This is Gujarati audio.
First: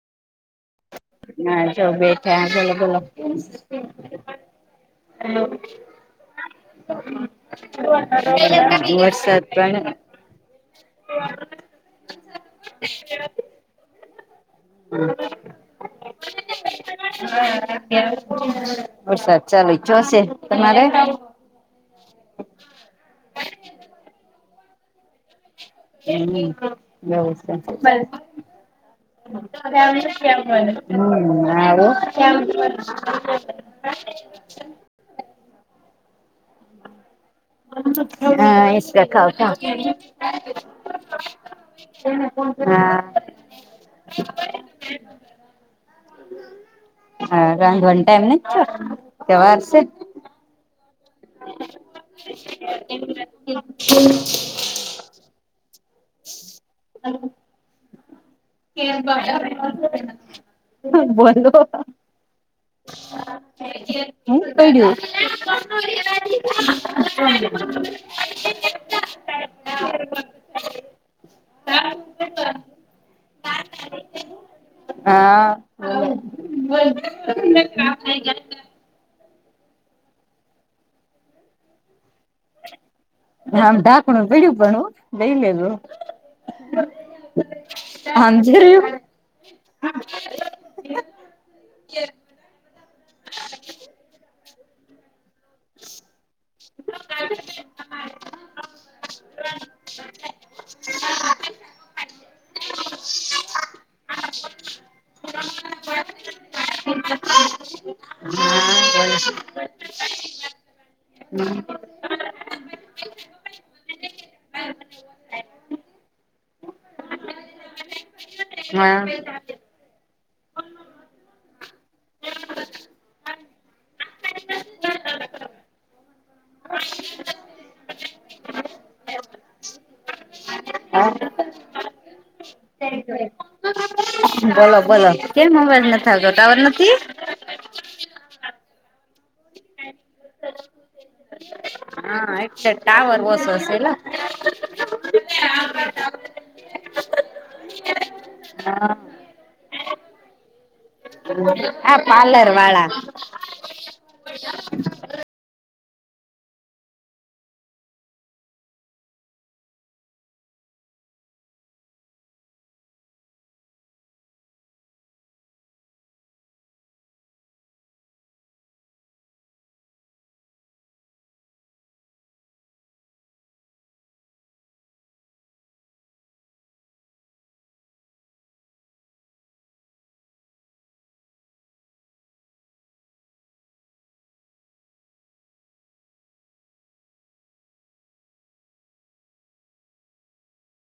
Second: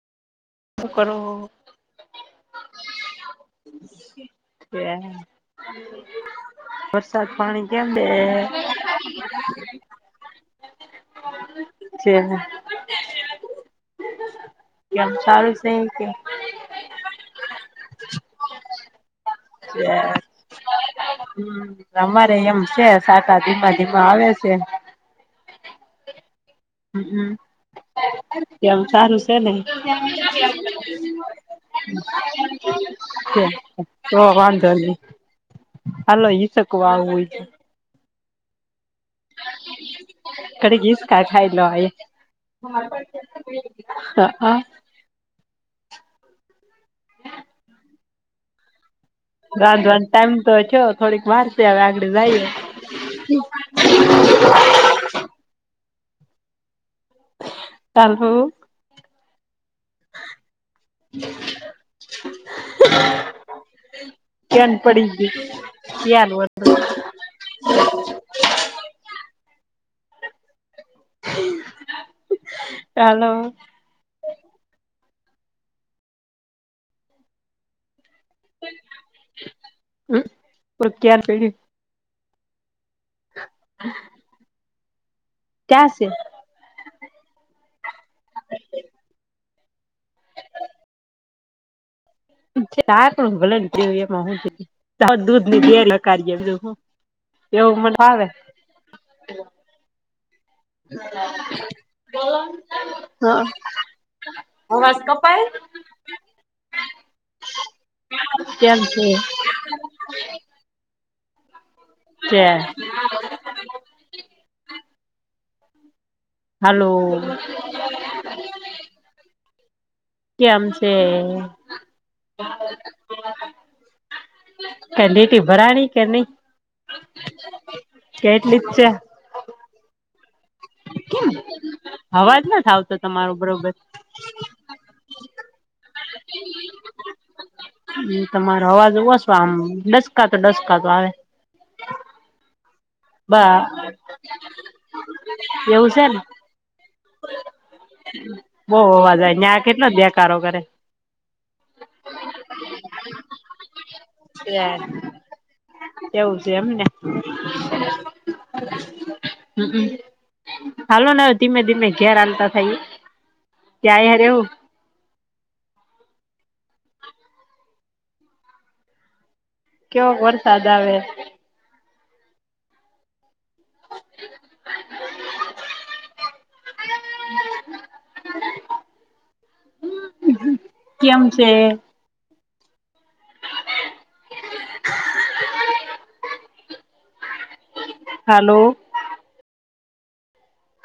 શું કરો હા જો બેઠા [unintelligible] હ [unintelligible] વરસાદ પાણી કેમ વરસાદ પણ છે. [unintelligible] એમ ચારું સે એમ કે [unintelligible] વરસાદ ચાલુ થ્યો સે તમારે હમ અમારે એમ સે સાટા ધીમા ધીમા આવે સે [unintelligible] હમમ છે કેમ આમ સારું સેને હમ આવો ઠીક તો વાંધો નઈ હલો ઈ [unintelligible] હા હીચકા ખાવ જાવ ઘડીક હિસકા ખાઈ [unintelligible] હા રાન્ધવા નો ટાઈમ નથી થયો સવાર રાંધવાં નો ટાઇમ તો થ્યો થોડીક વારસે આઘડીએ જાઈ હ [inaudible] હાલો [unintelligible] [inaudible] કેન પડી ગઈ ક્યાન [unintelligible] [unintelligible] હાલો [unintelligible] હા બોલ [inaudible] [unintelligible] હ પણ કયા પૈડી [unintelligible] આમ ઢાકણું પૈડુ પણ હો લઈ લે જો ક્યાં હાં જે [unintelligible] [unintelligible] પણ ભલે થ્યુ એમાં હું થ્યુ પણ દૂધ [unintelligible] હું એવું મને ભાવે [unintelligible] [inaudible] હા [unintelligible] અવાજ કપાય હે હ [unintelligible] કેમ છે હા, હમ. કે. હલો. હા. કેમ છે? કેડિટી ભરાણી કે નઈ. કેટલી ક તે કેમ? હવાજ ના થાય. બોલો, બોલો કેમ મોબાઈલ નથી ગયો? ટાવર નથી. હમ, તમારો અવાજ ઓછો, આમ ડસકા તો ડસકા તો આવે. હા, એક બા એવું છે ને. હા બહવા અવાજ આવે યા કેટલો દેકારો કરે. હા, પાર્લર વાળા. એ એવું છે એમને. હમમ. ચાલો ને, હ ધીમે-ધીમે ઘેર આાલતા થાય, ત્યાં યાર એવું. કેયો વરસાદ આવે. કેમ છે? હેલો.